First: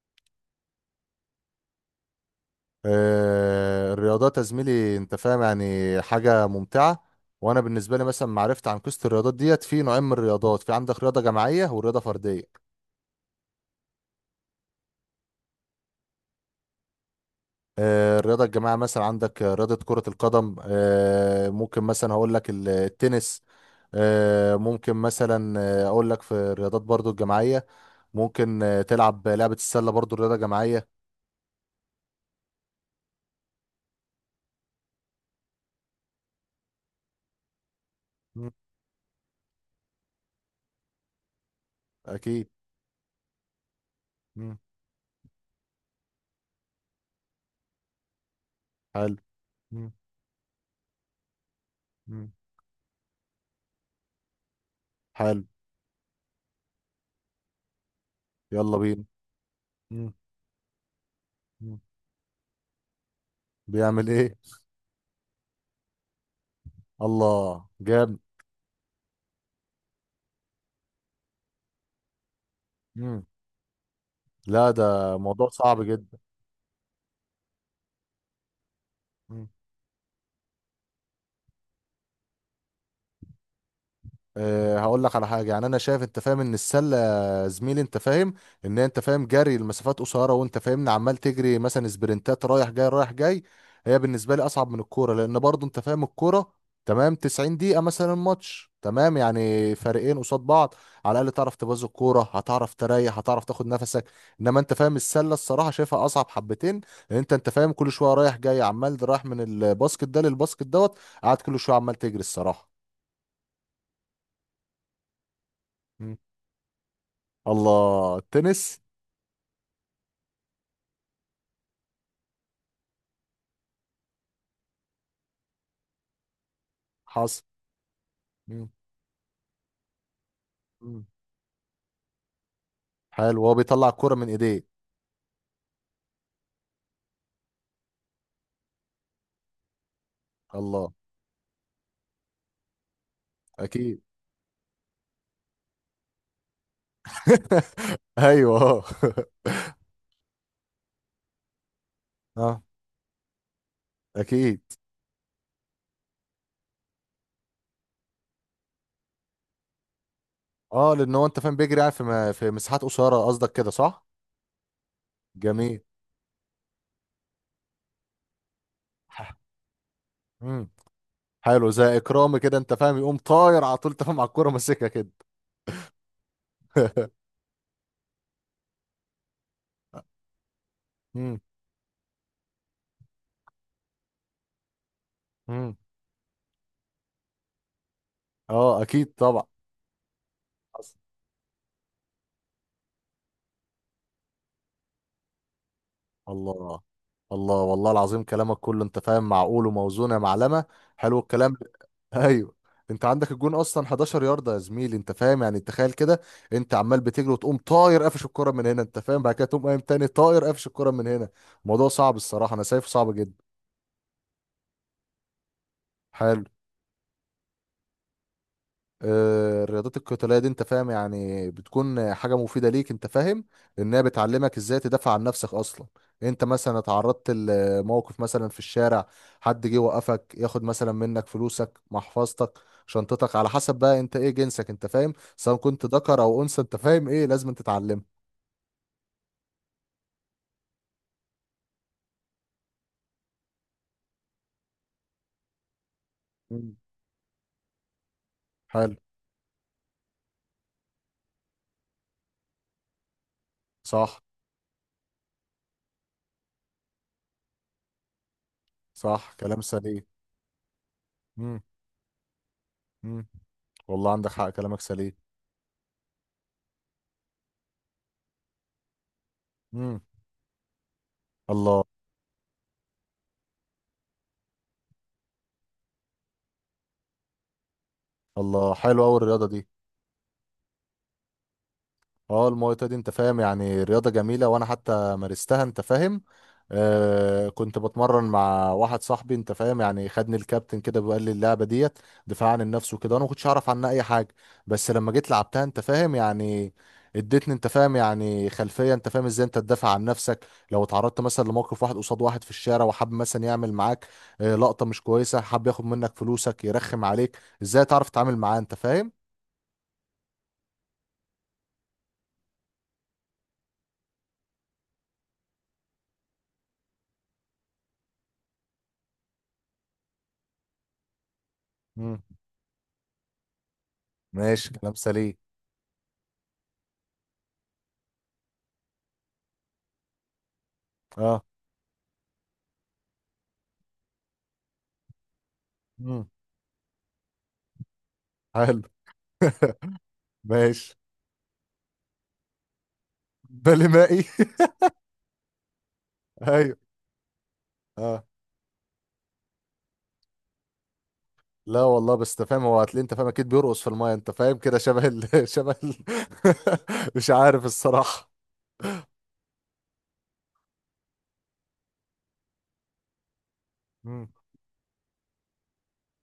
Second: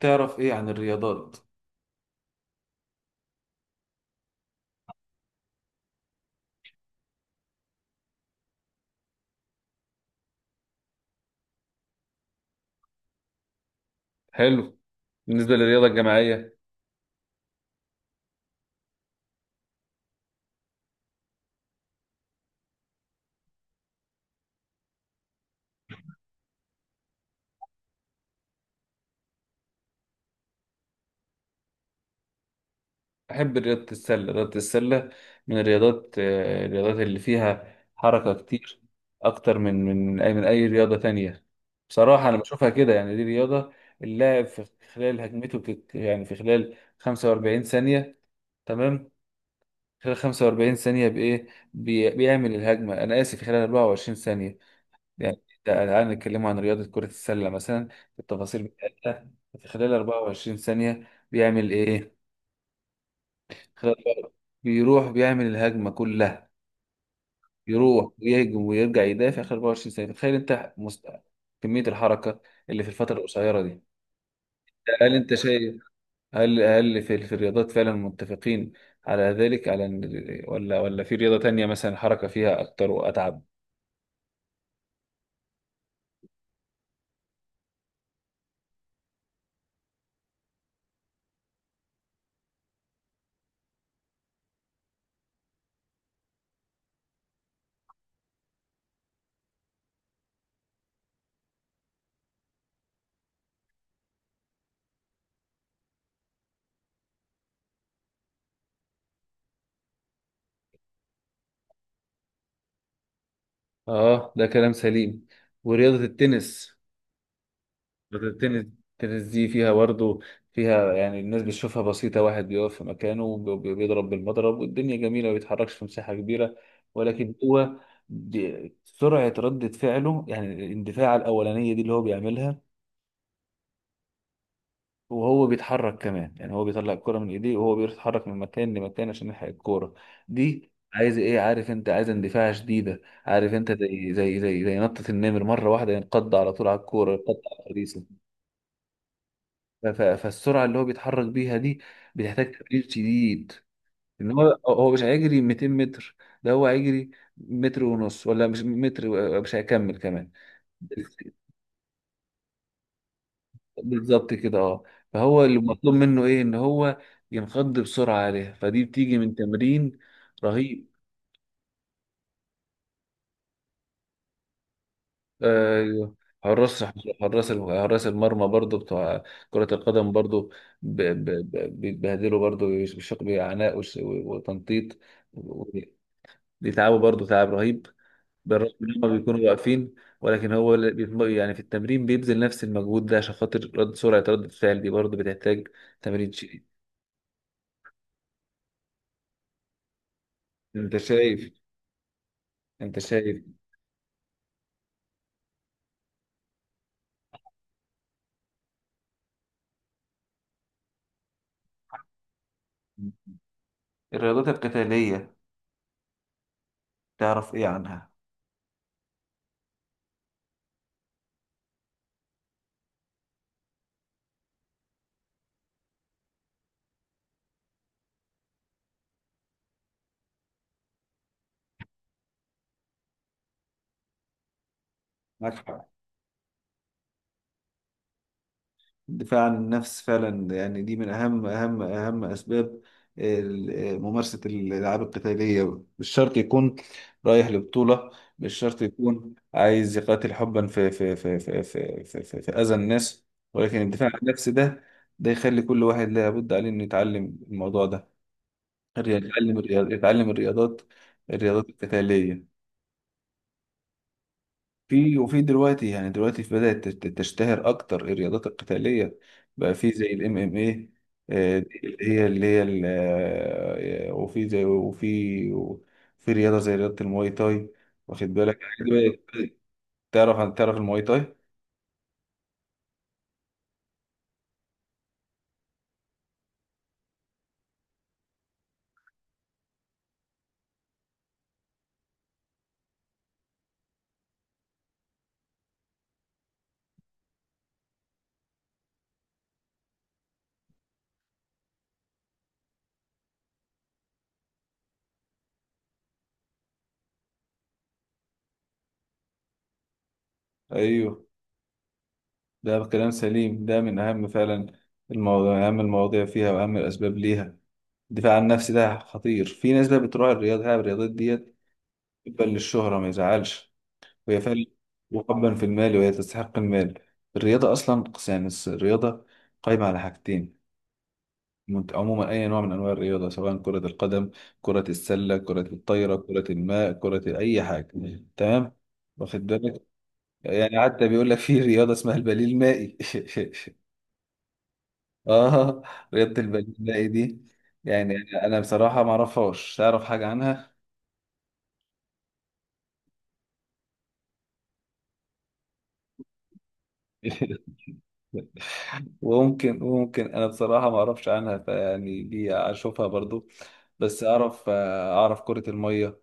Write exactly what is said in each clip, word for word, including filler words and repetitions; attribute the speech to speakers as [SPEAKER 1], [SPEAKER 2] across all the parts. [SPEAKER 1] تعرف ايه عن الرياضات؟
[SPEAKER 2] آه، الرياضات يا زميلي انت فاهم يعني حاجة ممتعة. وانا بالنسبة لي مثلا معرفت عن قصة الرياضات ديت، في نوعين من الرياضات، في عندك رياضة جماعية ورياضة فردية.
[SPEAKER 1] حلو. بالنسبة للرياضة الجماعية،
[SPEAKER 2] آه، الرياضة الجماعية مثلا عندك آه، رياضة كرة القدم، آه، ممكن مثلا هقول لك ال- التنس. آه، ممكن مثلا آه، اقول لك في الرياضات برضو الجماعية، ممكن آه، تلعب لعبة السلة برضو رياضة جماعية.
[SPEAKER 1] أحب رياضة السلة. رياضة السلة من الرياضات، آه، الرياضات اللي فيها حركة
[SPEAKER 2] مم.
[SPEAKER 1] كتير أكتر من من أي من أي رياضة تانية. بصراحة أنا
[SPEAKER 2] اكيد.
[SPEAKER 1] بشوفها كده، يعني دي رياضة اللاعب
[SPEAKER 2] مم.
[SPEAKER 1] في خلال هجمته بتت... يعني في خلال خمسة وأربعين ثانية. تمام.
[SPEAKER 2] حلو. مم.
[SPEAKER 1] خلال خمسة وأربعين ثانية بإيه؟ بي...
[SPEAKER 2] مم.
[SPEAKER 1] بيعمل الهجمة، أنا آسف، في خلال أربعة وعشرين ثانية. يعني
[SPEAKER 2] حلو.
[SPEAKER 1] ده الآن نتكلم عن رياضة كرة السلة مثلا، التفاصيل
[SPEAKER 2] يلا بينا.
[SPEAKER 1] بتاعتها. في خلال
[SPEAKER 2] مم.
[SPEAKER 1] أربعة وعشرين ثانية بيعمل
[SPEAKER 2] مم.
[SPEAKER 1] إيه؟
[SPEAKER 2] بيعمل
[SPEAKER 1] خلال،
[SPEAKER 2] ايه؟
[SPEAKER 1] بيروح بيعمل الهجمة كلها،
[SPEAKER 2] الله
[SPEAKER 1] يروح
[SPEAKER 2] جامد.
[SPEAKER 1] ويهجم ويرجع يدافع خلال أربعة وعشرين ثانية. تخيل أنت مست... كمية الحركة اللي في الفترة
[SPEAKER 2] مم.
[SPEAKER 1] القصيرة دي.
[SPEAKER 2] لا،
[SPEAKER 1] هل
[SPEAKER 2] ده
[SPEAKER 1] أنت
[SPEAKER 2] موضوع
[SPEAKER 1] شايف؟
[SPEAKER 2] صعب جدا.
[SPEAKER 1] هل هل في, في الرياضات فعلا متفقين على
[SPEAKER 2] مم.
[SPEAKER 1] ذلك، على إن- ولا ولا في رياضة تانية مثلا الحركة فيها أكتر وأتعب؟
[SPEAKER 2] أه هقول لك على حاجه، يعني انا شايف انت فاهم ان السله يا زميلي انت فاهم ان انت فاهم جري المسافات قصيره، وانت فاهمني عمال تجري مثلا سبرنتات رايح جاي رايح جاي. هي بالنسبه لي اصعب من الكوره، لان برضو انت فاهم الكوره تمام، تسعين دقيقه مثلا ماتش تمام، يعني فريقين قصاد بعض، على الاقل تعرف تبوظ الكوره، هتعرف تريح، هتعرف تاخد نفسك. انما انت فاهم السله الصراحه شايفها اصعب حبتين، لان انت انت فاهم كل شويه رايح جاي، عمال رايح من الباسكت ده للباسكت دوت، قاعد كل شويه عمال تجري الصراحه.
[SPEAKER 1] آه، ده كلام سليم. ورياضة التنس،
[SPEAKER 2] الله،
[SPEAKER 1] التنس
[SPEAKER 2] التنس.
[SPEAKER 1] التنس دي فيها برضه، فيها يعني الناس بتشوفها بسيطة، واحد بيقف في مكانه وبي- بيضرب بالمضرب والدنيا جميلة، ما بيتحركش في مساحة كبيرة. ولكن
[SPEAKER 2] حصل.
[SPEAKER 1] هو
[SPEAKER 2] مم.
[SPEAKER 1] دي- سرعة ردة فعله، يعني
[SPEAKER 2] مم.
[SPEAKER 1] الاندفاع الأولانية دي اللي هو بيعملها
[SPEAKER 2] حلو، هو بيطلع الكرة من ايديه.
[SPEAKER 1] وهو بيتحرك كمان. يعني هو بيطلع الكرة من ايديه وهو بيتحرك من مكان لمكان عشان يلحق الكورة دي.
[SPEAKER 2] الله.
[SPEAKER 1] عايز ايه؟ عارف، انت عايز اندفاع شديدة. عارف، انت
[SPEAKER 2] اكيد.
[SPEAKER 1] زي زي زي زي نطة النمر، مرة واحدة ينقض على طول على الكورة، ينقض على الحديث.
[SPEAKER 2] ايوه اه.
[SPEAKER 1] ف- ف- فالسرعه اللي هو بيتحرك بيها دي بتحتاج
[SPEAKER 2] اه
[SPEAKER 1] تمرين شديد. ان هو
[SPEAKER 2] اكيد.
[SPEAKER 1] هو مش هيجري مئتين متر، ده هو هيجري متر ونص. ولا مش متر و- مش هيكمل كمان.
[SPEAKER 2] اه لان هو انت فاهم بيجري يعني في م- في مساحات قصيرة، قصدك كده صح؟
[SPEAKER 1] بالظبط كده، اه. فهو اللي
[SPEAKER 2] جميل.
[SPEAKER 1] مطلوب منه ايه؟ ان هو ينقض بسرعه عليها. فدي بتيجي من
[SPEAKER 2] ح-
[SPEAKER 1] تمرين
[SPEAKER 2] مم.
[SPEAKER 1] رهيب.
[SPEAKER 2] حلو، زي اكرامي كده انت فاهم، يقوم طاير على طول تفهم على الكرة ماسكها كده.
[SPEAKER 1] آه، حراس، حراس حراس المرمى برضو بتوع كرة القدم برضو، ب- ب-
[SPEAKER 2] مم.
[SPEAKER 1] ب- بيتبهدلوا برضو بشق بعناء وش- وتنطيط.
[SPEAKER 2] مم.
[SPEAKER 1] دي تعبه برضه، تعب رهيب، بالرغم
[SPEAKER 2] اه
[SPEAKER 1] ان
[SPEAKER 2] اكيد
[SPEAKER 1] هم بيكونوا
[SPEAKER 2] طبعا.
[SPEAKER 1] واقفين. ولكن هو اللي بي- يعني في التمرين بيبذل نفس المجهود ده. عشان خاطر رد سرعة رد الفعل دي برضه بتحتاج تمرين شديد.
[SPEAKER 2] الله. الله، والله العظيم كلامك كله انت فاهم معقول وموزون يا معلمه.
[SPEAKER 1] انت
[SPEAKER 2] حلو الكلام.
[SPEAKER 1] شايف؟
[SPEAKER 2] ايوه.
[SPEAKER 1] انت
[SPEAKER 2] انت عندك
[SPEAKER 1] شايف
[SPEAKER 2] الجون اصلا احدعشر يارده يا زميلي انت فاهم، يعني تخيل كده، انت عمال بتجري وتقوم طاير قافش الكره من هنا انت فاهم، بعد كده تقوم قايم تاني طاير قافش الكره من هنا. الموضوع صعب الصراحه، انا شايفه صعب جدا.
[SPEAKER 1] الرياضات القتالية،
[SPEAKER 2] حلو.
[SPEAKER 1] تعرف ايه عنها؟
[SPEAKER 2] آه، الرياضات القتالية دي انت فاهم يعني بتكون حاجة مفيدة ليك انت فاهم، لانها بتعلمك ازاي تدافع عن نفسك اصلا. انت مثلا اتعرضت لموقف مثلا في الشارع، حد جه وقفك ياخد مثلا منك فلوسك، محفظتك، شنطتك، على حسب بقى انت ايه جنسك انت فاهم،
[SPEAKER 1] معك
[SPEAKER 2] سواء كنت
[SPEAKER 1] حق،
[SPEAKER 2] ذكر او انثى انت فاهم ايه لازم تتعلمه.
[SPEAKER 1] الدفاع عن النفس فعلا، يعني دي من أهم أهم أهم أسباب ال- ممارسة الألعاب القتالية. مش شرط
[SPEAKER 2] مم.
[SPEAKER 1] يكون رايح لبطولة، مش شرط
[SPEAKER 2] حلو.
[SPEAKER 1] يكون عايز يقاتل حبا في في في في في في, في, في أذى الناس. ولكن الدفاع عن
[SPEAKER 2] صح.
[SPEAKER 1] النفس ده، ده يخلي كل واحد لابد عليه إنه يتعلم الموضوع ده،
[SPEAKER 2] صح
[SPEAKER 1] يتعلم
[SPEAKER 2] كلام
[SPEAKER 1] الرياض-
[SPEAKER 2] سليم.
[SPEAKER 1] يتعلم الرياضات،
[SPEAKER 2] مم.
[SPEAKER 1] الرياضات القتالية.
[SPEAKER 2] مم. والله عندك حق، كلامك سليم.
[SPEAKER 1] في وفي دلوقتي، يعني دلوقتي في بدأت تت- تشتهر أكتر الرياضات القتالية، بقى في
[SPEAKER 2] مم.
[SPEAKER 1] زي ال M M A. آه، دي
[SPEAKER 2] الله.
[SPEAKER 1] اللي هي اللي هي ال- آه، وفي زي، وفي وفي رياضة زي رياضة المواي تاي. واخد بالك؟
[SPEAKER 2] الله،
[SPEAKER 1] الحاجات دي
[SPEAKER 2] حلو قوي
[SPEAKER 1] بدأت-
[SPEAKER 2] الرياضة
[SPEAKER 1] بدأت-
[SPEAKER 2] دي.
[SPEAKER 1] تعرف عن، تعرف المواي تاي؟
[SPEAKER 2] اه، الماي دي انت فاهم يعني رياضة جميلة، وانا حتى مارستها انت فاهم. آه كنت بتمرن مع واحد صاحبي انت فاهم، يعني خدني الكابتن كده وقال لي اللعبة ديت دفاع عن النفس وكده، انا ما كنتش اعرف عنها اي حاجة، بس لما جيت لعبتها انت فاهم يعني اديتني انت فاهم يعني خلفية انت فاهم ازاي انت تدافع عن نفسك لو اتعرضت مثلا لموقف واحد قصاد واحد في الشارع، وحب مثلا يعمل معاك آه، لقطة مش كويسة، حب ياخد منك فلوسك، يرخم عليك، ازاي تعرف تتعامل معاه انت فاهم.
[SPEAKER 1] أيوه، ده كلام سليم. ده من أهم فعلا المواضيع، أهم المواضيع فيها وأهم الأسباب ليها، الدفاع عن النفس. ده خطير. في ناس بقى بتروح الرياضة الرياضات ديت
[SPEAKER 2] مم.
[SPEAKER 1] بتبقى للشهرة، ما يزعلش، وهي فعلا،
[SPEAKER 2] ماشي كلام سليم.
[SPEAKER 1] وحبا في المال، وهي تستحق المال. الرياضة أصلا يعني، الس- الرياضة قائمة على حاجتين.
[SPEAKER 2] اه.
[SPEAKER 1] مت- عموما أي نوع من أنواع الرياضة، سواء كرة القدم، كرة السلة، كرة الطايرة،
[SPEAKER 2] مم.
[SPEAKER 1] كرة الماء، كرة أي حاجة، مم. تمام؟
[SPEAKER 2] حلو.
[SPEAKER 1] واخد بالك، يعني
[SPEAKER 2] ماشي.
[SPEAKER 1] حتى بيقول لك في رياضة اسمها البليل المائي.
[SPEAKER 2] بالي مائي.
[SPEAKER 1] آه، رياضة البليل
[SPEAKER 2] ايوه
[SPEAKER 1] المائي دي، يعني
[SPEAKER 2] اه.
[SPEAKER 1] أنا بصراحة ما أعرفهاش. تعرف حاجة عنها؟
[SPEAKER 2] لا والله، بس انت فاهم هو هتلاقي انت فاهم اكيد بيرقص في المايه انت فاهم كده شبه ال... شبه ال... مش عارف الصراحه.
[SPEAKER 1] وممكن وممكن انا بصراحه ما اعرفش عنها. فيعني دي اشوفها برضو، بس
[SPEAKER 2] مم.
[SPEAKER 1] اعرف، اعرف كره الميه.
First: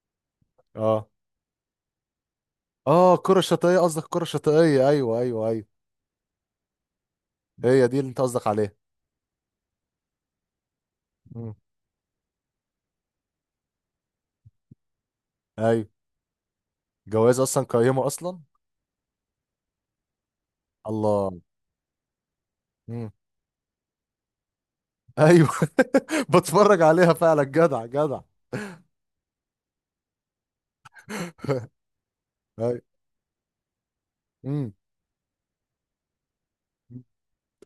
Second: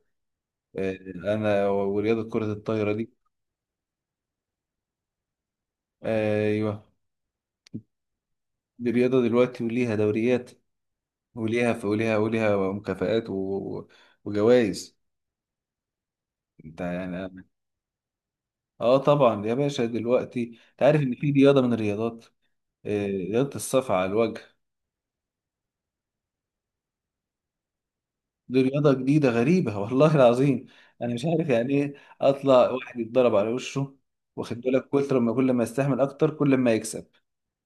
[SPEAKER 1] آه،
[SPEAKER 2] اه.
[SPEAKER 1] انا ورياضه كره الطايره
[SPEAKER 2] اه،
[SPEAKER 1] دي.
[SPEAKER 2] الكره الشاطئيه قصدك، الكره الشاطئيه، ايوه ايوه ايوه.
[SPEAKER 1] آه، ايوه،
[SPEAKER 2] هي دي اللي انت قصدك عليها.
[SPEAKER 1] دي رياضه دلوقتي وليها دوريات،
[SPEAKER 2] مم.
[SPEAKER 1] وليها وليها وليها مكافآت و- وجوائز.
[SPEAKER 2] ايوه.
[SPEAKER 1] انت
[SPEAKER 2] جواز
[SPEAKER 1] يعني،
[SPEAKER 2] اصلا، قيمه اصلا.
[SPEAKER 1] اه طبعا يا باشا. دلوقتي انت عارف ان في
[SPEAKER 2] الله.
[SPEAKER 1] رياضه من الرياضات، آه،
[SPEAKER 2] مم.
[SPEAKER 1] رياضه الصف على الوجه؟
[SPEAKER 2] ايوه. بتفرج عليها فعلا، جدع جدع.
[SPEAKER 1] دي رياضة جديدة غريبة، والله العظيم أنا مش عارف يعني إيه؟ أطلع
[SPEAKER 2] ايوه.
[SPEAKER 1] واحد يتضرب على وشه؟ واخد
[SPEAKER 2] مم.
[SPEAKER 1] بالك؟ كتر ما كل ما يستحمل أكتر كل ما يكسب.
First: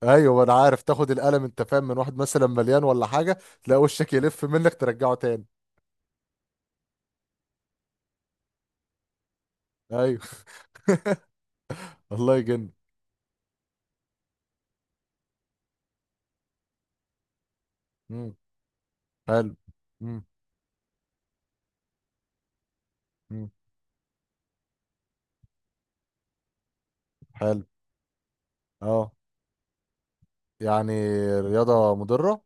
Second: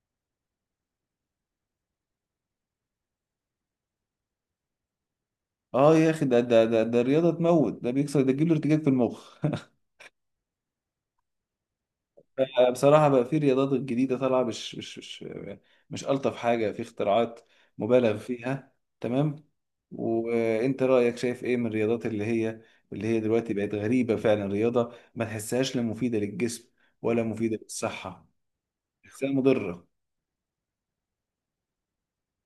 [SPEAKER 2] ايوه، ما انا عارف، تاخد القلم انت فاهم من واحد مثلا مليان ولا حاجه، تلاقي وشك يلف منك ترجعه تاني.
[SPEAKER 1] أه يا أخي، ده ده ده, ده الرياضة تموت، ده بيكسر، ده تجيب له ارتجاج في المخ.
[SPEAKER 2] ايوه. الله يجن.
[SPEAKER 1] بصراحة بقى، في رياضات جديدة طالعة مش مش مش مش ألطف حاجة، في اختراعات مبالغ
[SPEAKER 2] امم
[SPEAKER 1] فيها. تمام.
[SPEAKER 2] حلو. امم
[SPEAKER 1] وأنت رأيك، شايف إيه من الرياضات اللي هي اللي هي
[SPEAKER 2] امم
[SPEAKER 1] دلوقتي بقت غريبة فعلا، رياضة ما تحسهاش لا مفيدة للجسم ولا مفيدة
[SPEAKER 2] حلو.
[SPEAKER 1] للصحة؟
[SPEAKER 2] اه.
[SPEAKER 1] تحسها مضرة؟
[SPEAKER 2] يعني رياضه مضره.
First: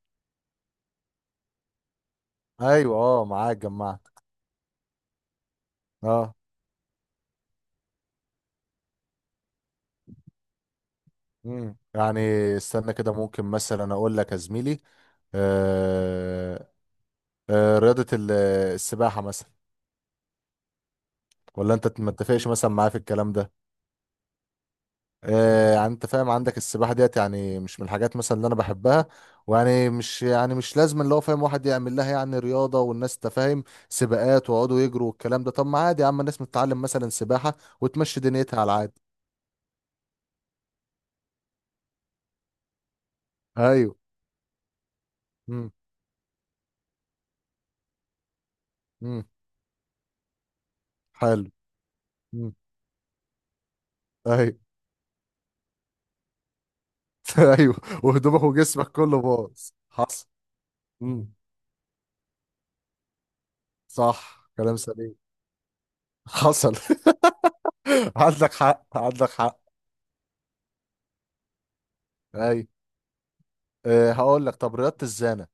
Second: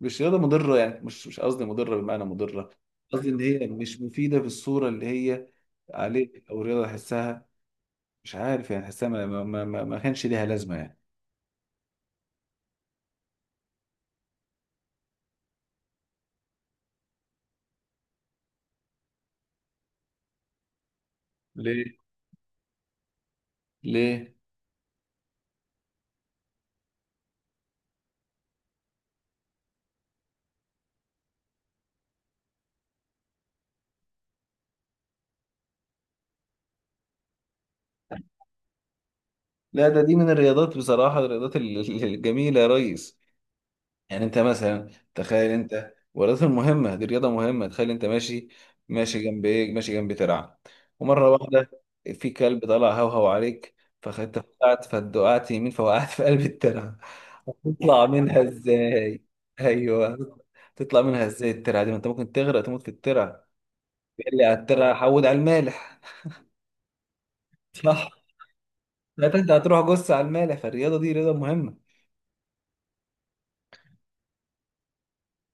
[SPEAKER 1] مش رياضة مضرة يعني، مش مش قصدي مضرة بمعنى مضرة،
[SPEAKER 2] ايوه اه
[SPEAKER 1] قصدي إن
[SPEAKER 2] معاك
[SPEAKER 1] هي مش
[SPEAKER 2] جمعت.
[SPEAKER 1] مفيدة في الصورة اللي هي
[SPEAKER 2] اه.
[SPEAKER 1] عليه. أو رياضة أحسها مش عارف، يعني أحسها ما, ما, ما, ما ما كانش ليها لازمة يعني.
[SPEAKER 2] امم يعني استنى كده، ممكن مثلا اقول لك يا زميلي، آه آه رياضه ال- السباحه مثلا. ولا
[SPEAKER 1] ليه؟
[SPEAKER 2] انت ما تتفقش مثلا معايا في الكلام ده؟
[SPEAKER 1] ليه؟
[SPEAKER 2] آه، يعني انت فاهم عندك السباحه ديت يعني مش من الحاجات مثلا اللي انا بحبها، ويعني مش يعني مش لازم اللي هو فاهم واحد يعمل لها يعني رياضه، والناس تفاهم سباقات ويقعدوا يجروا والكلام ده، طب ما عادي يا عم، الناس متتعلم مثلا سباحه وتمشي دنيتها على العادي.
[SPEAKER 1] لا، ده دي من الرياضات بصراحة، الرياضات ال- ال- الجميلة يا ريس.
[SPEAKER 2] ايوه.
[SPEAKER 1] يعني انت مثلا، تخيل
[SPEAKER 2] امم
[SPEAKER 1] انت، والرياضة مهمة، دي رياضة مهمة. تخيل انت ماشي، ماشي
[SPEAKER 2] امم
[SPEAKER 1] جنب ايه، ماشي جنب ترعة، ومرة
[SPEAKER 2] حلو.
[SPEAKER 1] واحدة في
[SPEAKER 2] امم
[SPEAKER 1] كلب طلع هوهو عليك، فانت
[SPEAKER 2] ايوه.
[SPEAKER 1] وقعت، فدقعت يمين، فوقعت في قلب الترعة.
[SPEAKER 2] ايوه.
[SPEAKER 1] هتطلع منها
[SPEAKER 2] وهدومك وجسمك كله
[SPEAKER 1] ازاي؟
[SPEAKER 2] باظ. حصل.
[SPEAKER 1] ايوه. تطلع منها
[SPEAKER 2] امم
[SPEAKER 1] ازاي الترعة دي؟ ما انت ممكن تغرق، تموت في الترعة. تقول لي
[SPEAKER 2] صح
[SPEAKER 1] على
[SPEAKER 2] كلام
[SPEAKER 1] الترعة
[SPEAKER 2] سليم.
[SPEAKER 1] حود على المالح؟
[SPEAKER 2] حصل.
[SPEAKER 1] صح.
[SPEAKER 2] عندك حق، عندك
[SPEAKER 1] لا، انت
[SPEAKER 2] حق.
[SPEAKER 1] هتروح جص على المالح. فالرياضة دي رياضة مهمة.
[SPEAKER 2] ايوه. أه هقول لك، طب رياضه الزانه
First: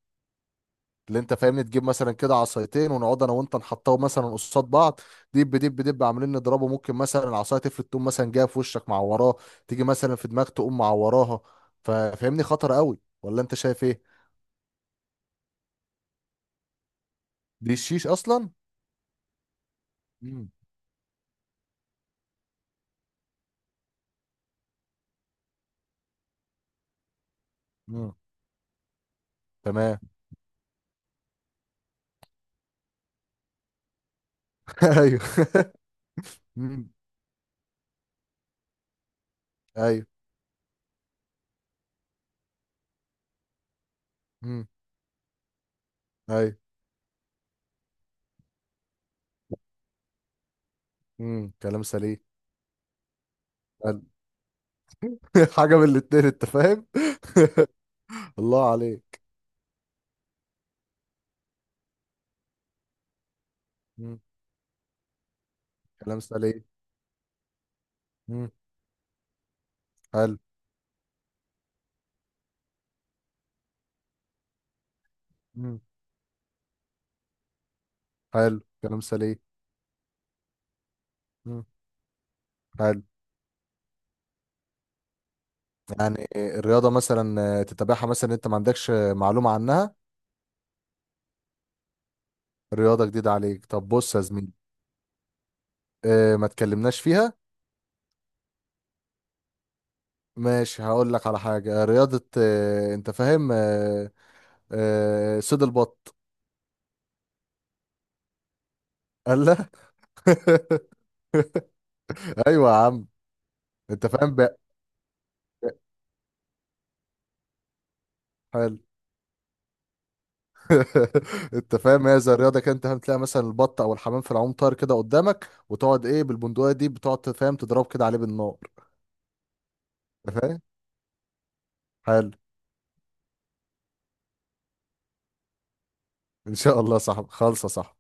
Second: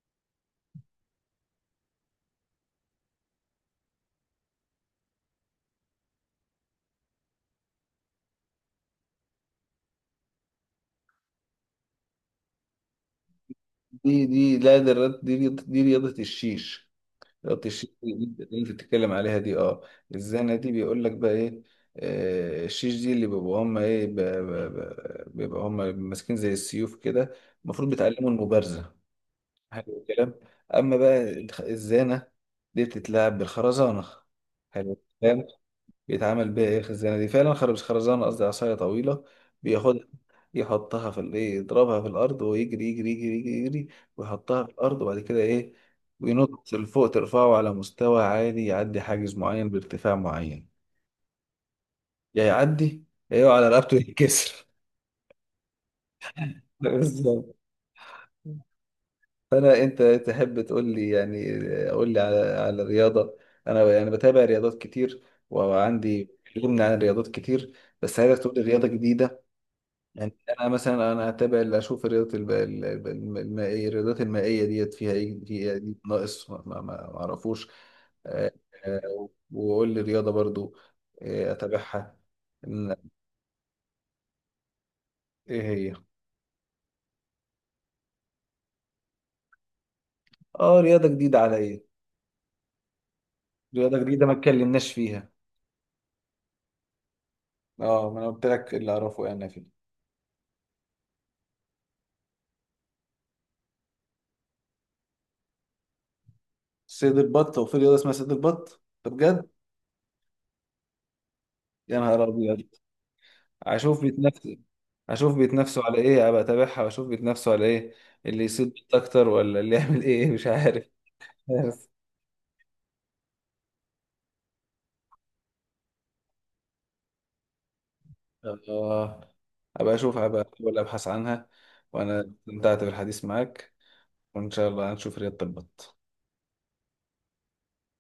[SPEAKER 2] اللي انت فاهمني، تجيب مثلا كده عصايتين ونقعد انا وانت نحطهم مثلا قصاد بعض، دب دب دب عاملين نضربه، ممكن مثلا العصايه تفلت، تقوم مثلا جايه في وشك معوراه، تيجي مثلا في دماغ تقوم معوراها، ففاهمني خطر قوي ولا انت شايف ايه؟
[SPEAKER 1] دي دي لا، دي الرياضة- دي رياضة دي رياضة الشيش. ربط
[SPEAKER 2] دي
[SPEAKER 1] الشيش
[SPEAKER 2] الشيش
[SPEAKER 1] اللي
[SPEAKER 2] اصلا.
[SPEAKER 1] انت بتتكلم عليها دي، اه.
[SPEAKER 2] امم
[SPEAKER 1] الزنة دي بيقول لك بقى ايه، آه، الشيش دي اللي بيبقوا هم ايه، ب- ب- ب- بيبقوا هم ماسكين زي السيوف كده، المفروض
[SPEAKER 2] امم
[SPEAKER 1] بيتعلموا المبارزة. حلو
[SPEAKER 2] تمام.
[SPEAKER 1] الكلام. اما بقى الخ- الزانة دي بتتلعب بالخرزانة. حلو
[SPEAKER 2] ايوه.
[SPEAKER 1] الكلام. بيتعمل بيها ايه
[SPEAKER 2] امم
[SPEAKER 1] الخزانه دي؟ فعلا خرب، مش خرزانه قصدي، عصايه طويله
[SPEAKER 2] ايوه.
[SPEAKER 1] بياخدها، يحطها في ال- ايه، يضربها في الارض ويجري، يجري يجري يجري, يجري ويحطها
[SPEAKER 2] امم
[SPEAKER 1] في الارض، وبعد كده ايه،
[SPEAKER 2] ايوه.
[SPEAKER 1] وينط لفوق، ترفعه على مستوى عالي، يعدي حاجز معين بارتفاع معين،
[SPEAKER 2] امم كلام سليم.
[SPEAKER 1] يا يعدي يا يقع على رقبته
[SPEAKER 2] حلو.
[SPEAKER 1] يتكسر.
[SPEAKER 2] حاجه من الاتنين انت فاهم.
[SPEAKER 1] بالظبط.
[SPEAKER 2] الله عليك.
[SPEAKER 1] فانا، انت تحب تقول لي يعني، قول لي على على الرياضه. انا يعني
[SPEAKER 2] امم
[SPEAKER 1] بتابع رياضات كتير،
[SPEAKER 2] كلام
[SPEAKER 1] وعندي
[SPEAKER 2] سليم.
[SPEAKER 1] علم عن الرياضات كتير، بس عايزك
[SPEAKER 2] امم
[SPEAKER 1] تقول لي رياضه جديده. يعني
[SPEAKER 2] حلو.
[SPEAKER 1] انا مثلا، انا هتابع اللي اشوف، الرياضات الب- ال- ال- الم- المائيه. الرياضات المائيه ديت فيها ايه، فيها
[SPEAKER 2] امم
[SPEAKER 1] إيه ناقص ما ما- ما- ما اعرفوش؟ آه،
[SPEAKER 2] حلو، كلام
[SPEAKER 1] آه،
[SPEAKER 2] سليم.
[SPEAKER 1] واقول لي رياضه برضو آه،
[SPEAKER 2] امم
[SPEAKER 1] اتابعها. إن-
[SPEAKER 2] حلو.
[SPEAKER 1] ايه هي؟
[SPEAKER 2] يعني الرياضة مثلا آه، تتابعها مثلا انت ما عندكش آه، معلومة عنها.
[SPEAKER 1] اه، رياضه جديده على ايه،
[SPEAKER 2] رياضة جديدة عليك؟ طب
[SPEAKER 1] رياضه
[SPEAKER 2] بص يا
[SPEAKER 1] جديده ما
[SPEAKER 2] زميلي،
[SPEAKER 1] اتكلمناش فيها.
[SPEAKER 2] اه ما تكلمناش فيها.
[SPEAKER 1] اه، ما انا قلت لك اللي اعرفه يعني فيه.
[SPEAKER 2] ماشي، هقول لك على حاجة، رياضة اه انت فاهم، اه، اه صيد البط.
[SPEAKER 1] صيد البط؟ وفي رياضه اسمها صيد البط؟ طب
[SPEAKER 2] قال
[SPEAKER 1] بجد؟
[SPEAKER 2] لا.
[SPEAKER 1] يا نهار ابيض.
[SPEAKER 2] ايوه يا عم،
[SPEAKER 1] اشوف
[SPEAKER 2] انت فاهم
[SPEAKER 1] بيتنافسوا،
[SPEAKER 2] بقى.
[SPEAKER 1] اشوف بيتنافسوا على ايه، ابقى اتابعها واشوف بيتنافسوا على ايه، اللي يصيد
[SPEAKER 2] حلو.
[SPEAKER 1] بيت اكتر ولا اللي يعمل ايه، مش عارف.
[SPEAKER 2] انت
[SPEAKER 1] بس
[SPEAKER 2] فاهم، هي زي الرياضه كده انت فاهم، تلاقي مثلا البط او الحمام في العوم طاير كده قدامك، وتقعد ايه بالبندقيه دي، بتقعد فاهم تضرب كده عليه بالنار.
[SPEAKER 1] اه، ابقى اشوف،
[SPEAKER 2] انت
[SPEAKER 1] ابقى
[SPEAKER 2] فاهم.
[SPEAKER 1] احاول ابحث عنها. وانا
[SPEAKER 2] حلو.
[SPEAKER 1] استمتعت بالحديث معاك، وان شاء الله هنشوف رياضة البط.
[SPEAKER 2] ان شاء الله. صح خالصه، صح.